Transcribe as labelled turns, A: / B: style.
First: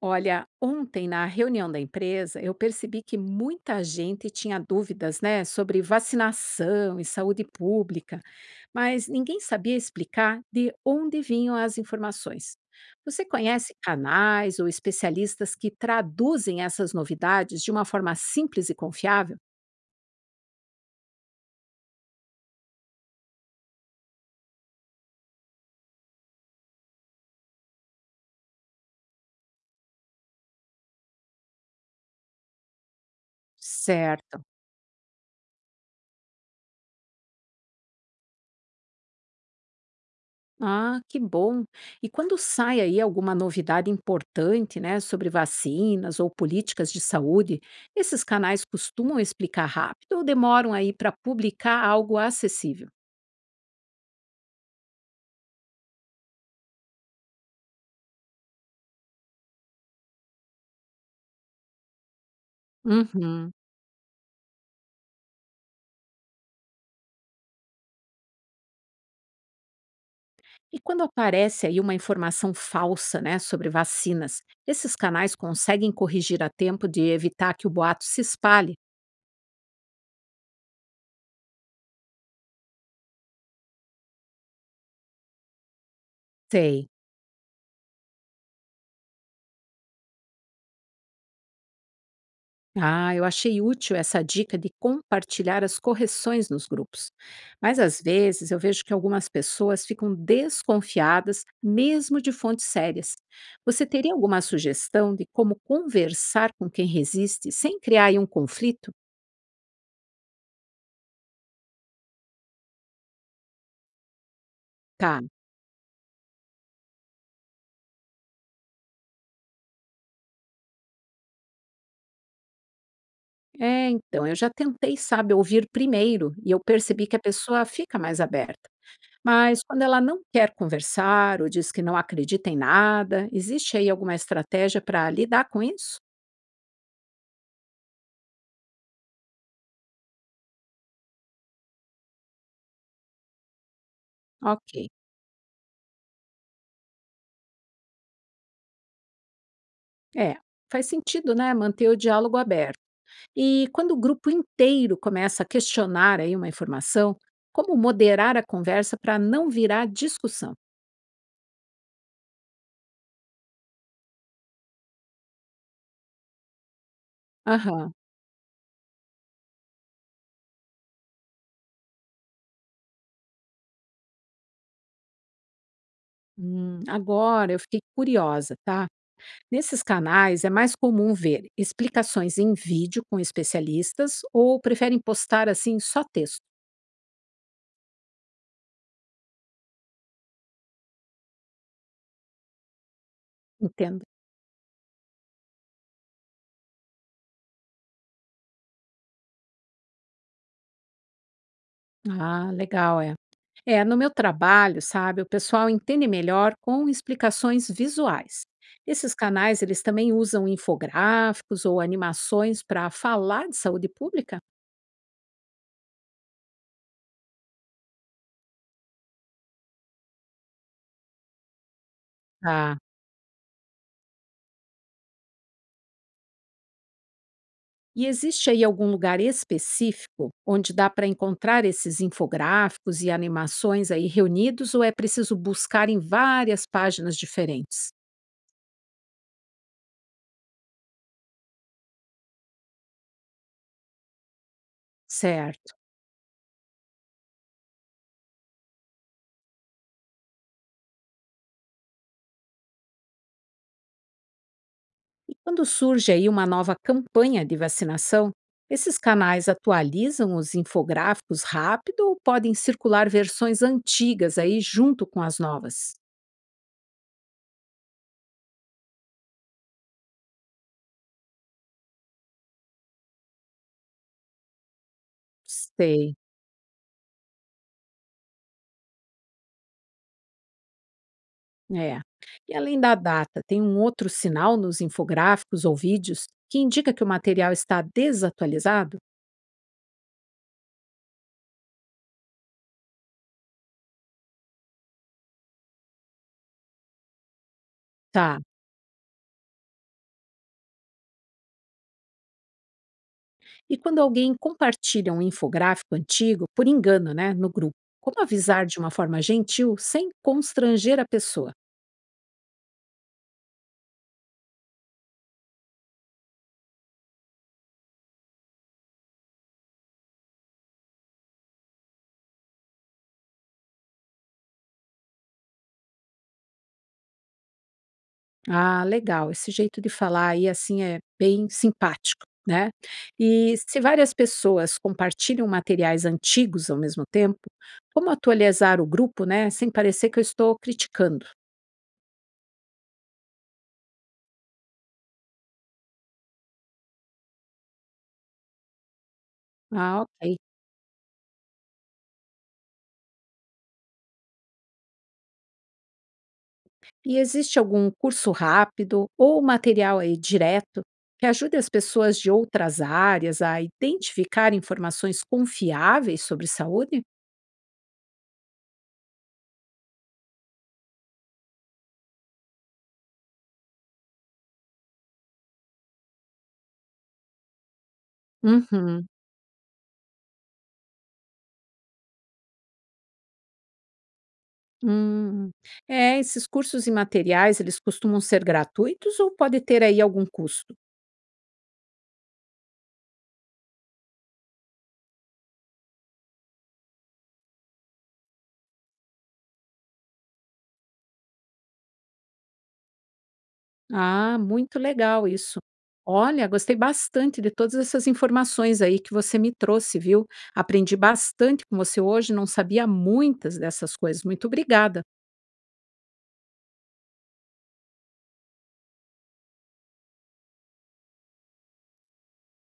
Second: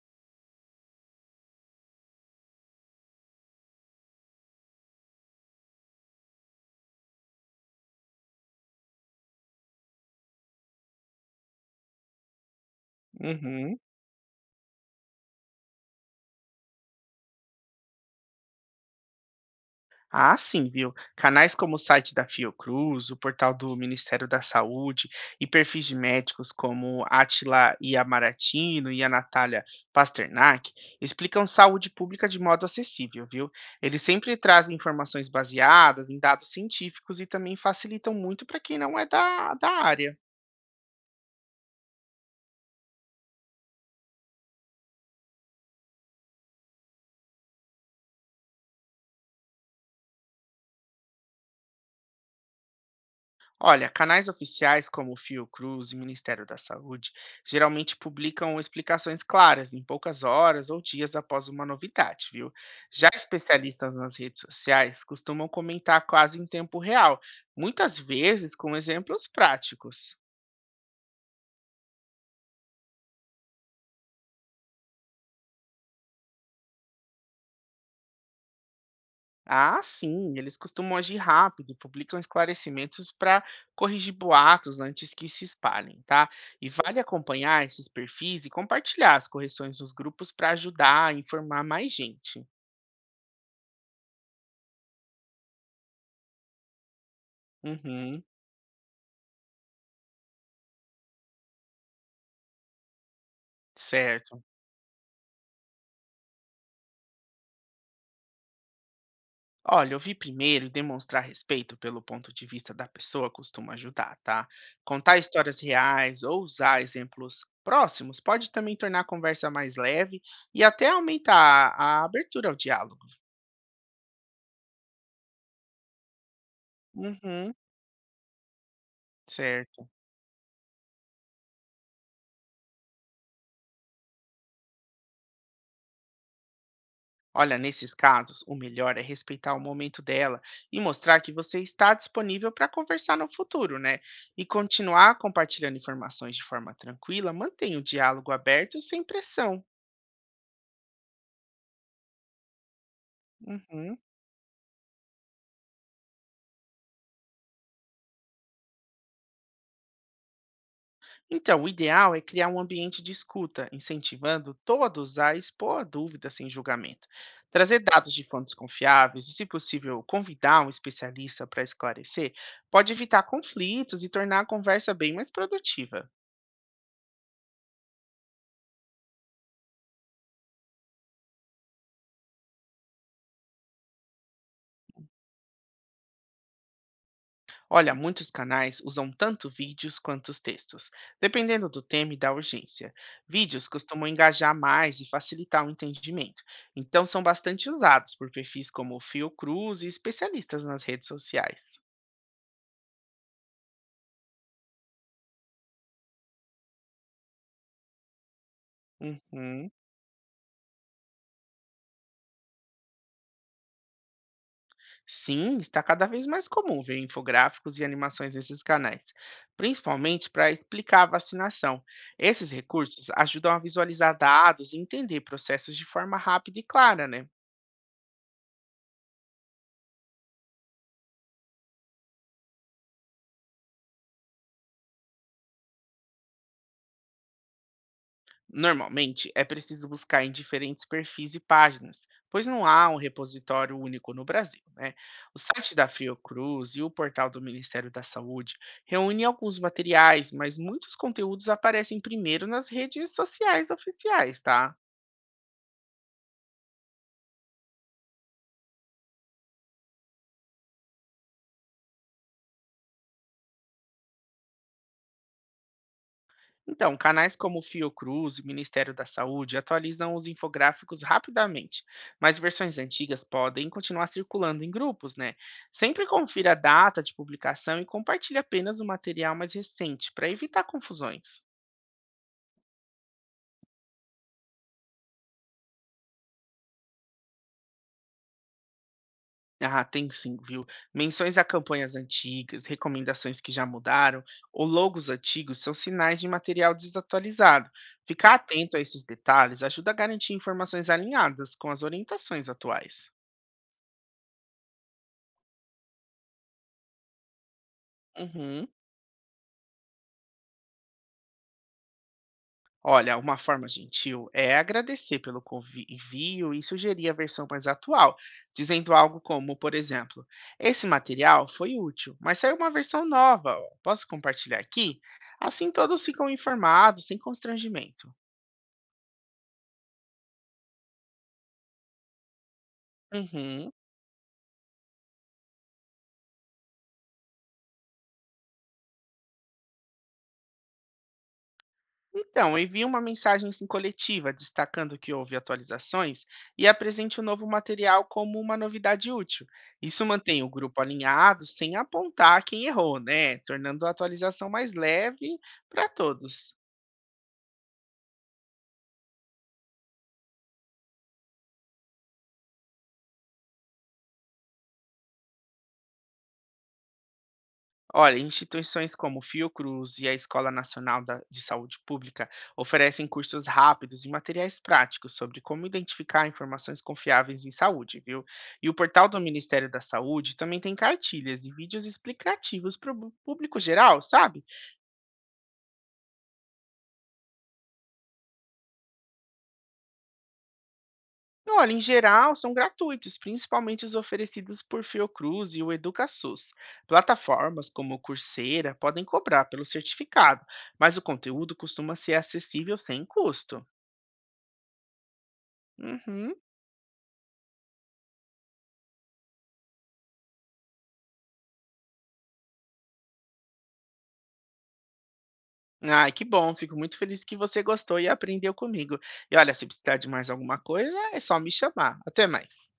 A: Olha, ontem na reunião da empresa, eu percebi que muita gente tinha dúvidas, né, sobre vacinação e saúde pública, mas ninguém sabia explicar de onde vinham as informações. Você conhece
B: Uhum.
A: canais ou especialistas que traduzem essas novidades de uma forma simples e confiável?
B: Ah, sim, viu? Canais como o site da Fiocruz, o portal do Ministério da Saúde e perfis de médicos como Atila Iamarantino e a Natália Pasternak explicam saúde pública de modo acessível, viu? Eles sempre
A: Certo.
B: trazem informações baseadas em dados científicos e também facilitam muito para quem não é da área.
A: Ah, que bom! E quando sai aí alguma novidade importante, né, sobre vacinas ou políticas de saúde, esses canais costumam explicar rápido ou demoram aí para publicar algo acessível?
B: Olha, canais oficiais como o Fiocruz e Ministério da Saúde geralmente publicam explicações claras em poucas horas ou dias após uma novidade, viu? Já
A: Uhum.
B: especialistas nas redes sociais costumam comentar quase em tempo real, muitas vezes com exemplos práticos.
A: E quando aparece aí uma informação falsa, né, sobre vacinas, esses canais conseguem corrigir a tempo de evitar que o boato se espalhe?
B: Ah, sim, eles costumam agir rápido, publicam esclarecimentos para corrigir boatos antes que se espalhem, tá? E
A: Sei.
B: vale acompanhar esses perfis e compartilhar as correções nos grupos para ajudar a informar mais gente.
A: Ah, eu achei útil essa dica de compartilhar as correções nos grupos. Mas às
B: Uhum,
A: vezes eu vejo que algumas pessoas ficam desconfiadas, mesmo de fontes sérias. Você teria alguma
B: certo.
A: sugestão de como conversar com quem resiste sem criar aí um conflito?
B: Olha, ouvir primeiro e demonstrar respeito pelo ponto de vista da pessoa costuma ajudar, tá? Contar
A: Tá.
B: histórias reais ou usar exemplos próximos pode também tornar a conversa mais leve e até aumentar a abertura ao diálogo.
A: É, então, eu já tentei, sabe, ouvir primeiro e eu percebi que a
B: Uhum,
A: pessoa fica mais aberta. Mas quando
B: certo.
A: ela não quer conversar ou diz que não acredita em nada, existe aí alguma estratégia para lidar com isso?
B: Olha, nesses casos, o melhor é respeitar o momento dela e mostrar que você está disponível para conversar no futuro, né? E
A: Ok.
B: continuar compartilhando informações de forma tranquila, mantém o diálogo aberto sem pressão.
A: É, faz sentido, né, manter o diálogo aberto. E quando
B: Uhum.
A: o grupo inteiro começa a questionar aí uma informação, como moderar a conversa para não virar discussão?
B: Então, o ideal é criar um ambiente de escuta, incentivando todos a expor dúvidas sem julgamento, trazer
A: Aham.
B: dados de fontes confiáveis e, se possível, convidar um especialista para esclarecer, pode evitar conflitos e tornar a conversa bem mais produtiva.
A: Agora eu fiquei curiosa, tá? Nesses canais é mais comum ver explicações em vídeo com especialistas ou preferem postar assim só texto,
B: Olha, muitos canais usam tanto vídeos quanto os textos, dependendo do tema e da urgência. Vídeos
A: entendo.
B: costumam engajar mais e facilitar o entendimento, então são bastante usados por perfis como o Fiocruz e especialistas nas redes sociais.
A: Ah, legal, é. É, no meu trabalho, sabe, o pessoal entende melhor com explicações visuais. Esses canais,
B: Uhum.
A: eles também usam infográficos ou animações para falar de saúde pública?
B: Sim, está cada vez mais comum ver infográficos e animações nesses canais, principalmente para explicar a vacinação. Esses
A: Tá.
B: recursos ajudam a visualizar dados e entender processos de forma rápida e clara, né?
A: E existe aí algum lugar específico onde dá para encontrar esses infográficos e animações aí reunidos ou é preciso buscar em várias páginas diferentes?
B: Normalmente, é preciso buscar em diferentes perfis e páginas, pois não há um repositório único no Brasil, né? O site
A: Certo.
B: da Fiocruz e o portal do Ministério da Saúde reúnem alguns materiais, mas muitos conteúdos aparecem primeiro nas redes sociais oficiais, tá?
A: Quando surge aí uma nova campanha de vacinação, esses canais atualizam os infográficos rápido ou podem circular versões antigas aí junto com as novas?
B: Então, canais como o Fiocruz e o Ministério da Saúde atualizam os infográficos rapidamente, mas versões antigas podem continuar circulando em grupos, né? Sempre
A: Sei,
B: confira a data de publicação e compartilhe apenas o material mais recente para evitar confusões.
A: é. E além da data, tem um outro sinal nos infográficos ou vídeos que indica que o material está desatualizado?
B: Ah, tem sim, viu? Menções a campanhas antigas, recomendações que já mudaram ou logos antigos são sinais de material desatualizado. Ficar
A: Tá.
B: atento a esses detalhes ajuda a garantir informações alinhadas com as orientações atuais.
A: E quando alguém compartilha um infográfico antigo, por engano, né, no grupo, como avisar
B: Uhum.
A: de uma forma gentil sem constranger a pessoa?
B: Olha, uma forma gentil é agradecer pelo envio e sugerir a versão mais atual, dizendo algo como, por exemplo, esse material foi útil, mas saiu uma versão nova. Ó, posso compartilhar aqui? Assim todos ficam informados, sem constrangimento.
A: Ah, legal. Esse jeito de falar aí, assim, é bem simpático, né? E
B: Uhum.
A: se várias pessoas compartilham materiais antigos ao mesmo tempo, como atualizar o grupo, né, sem parecer que eu estou criticando?
B: Então, envie uma mensagem assim, coletiva, destacando que houve atualizações e apresente o novo material como uma novidade útil.
A: Ah,
B: Isso
A: ok.
B: mantém o grupo alinhado sem apontar quem errou, né? Tornando a atualização mais leve para todos.
A: E existe algum curso rápido ou material aí direto que ajude as pessoas de outras áreas a identificar informações confiáveis sobre saúde?
B: Olha, instituições como Fiocruz e a Escola Nacional de Saúde Pública oferecem cursos rápidos e materiais práticos sobre como identificar informações confiáveis em saúde, viu? E o
A: Uhum.
B: portal do Ministério da Saúde também tem cartilhas e vídeos explicativos para o público geral, sabe?
A: Hum. É, esses cursos e materiais, eles costumam ser gratuitos ou pode ter aí algum custo?
B: E olha, em geral, são gratuitos, principalmente os oferecidos por Fiocruz e o EducaSUS. Plataformas como o Coursera podem cobrar pelo certificado, mas o conteúdo costuma ser acessível sem custo.
A: Ah, muito legal isso.
B: Uhum.
A: Olha, gostei bastante de todas essas informações aí que você me trouxe, viu? Aprendi bastante com você hoje, não sabia muitas dessas coisas. Muito obrigada.
B: Ai, que bom, fico muito feliz que você gostou e aprendeu comigo. E olha, se precisar de mais alguma coisa, é só me chamar. Até mais.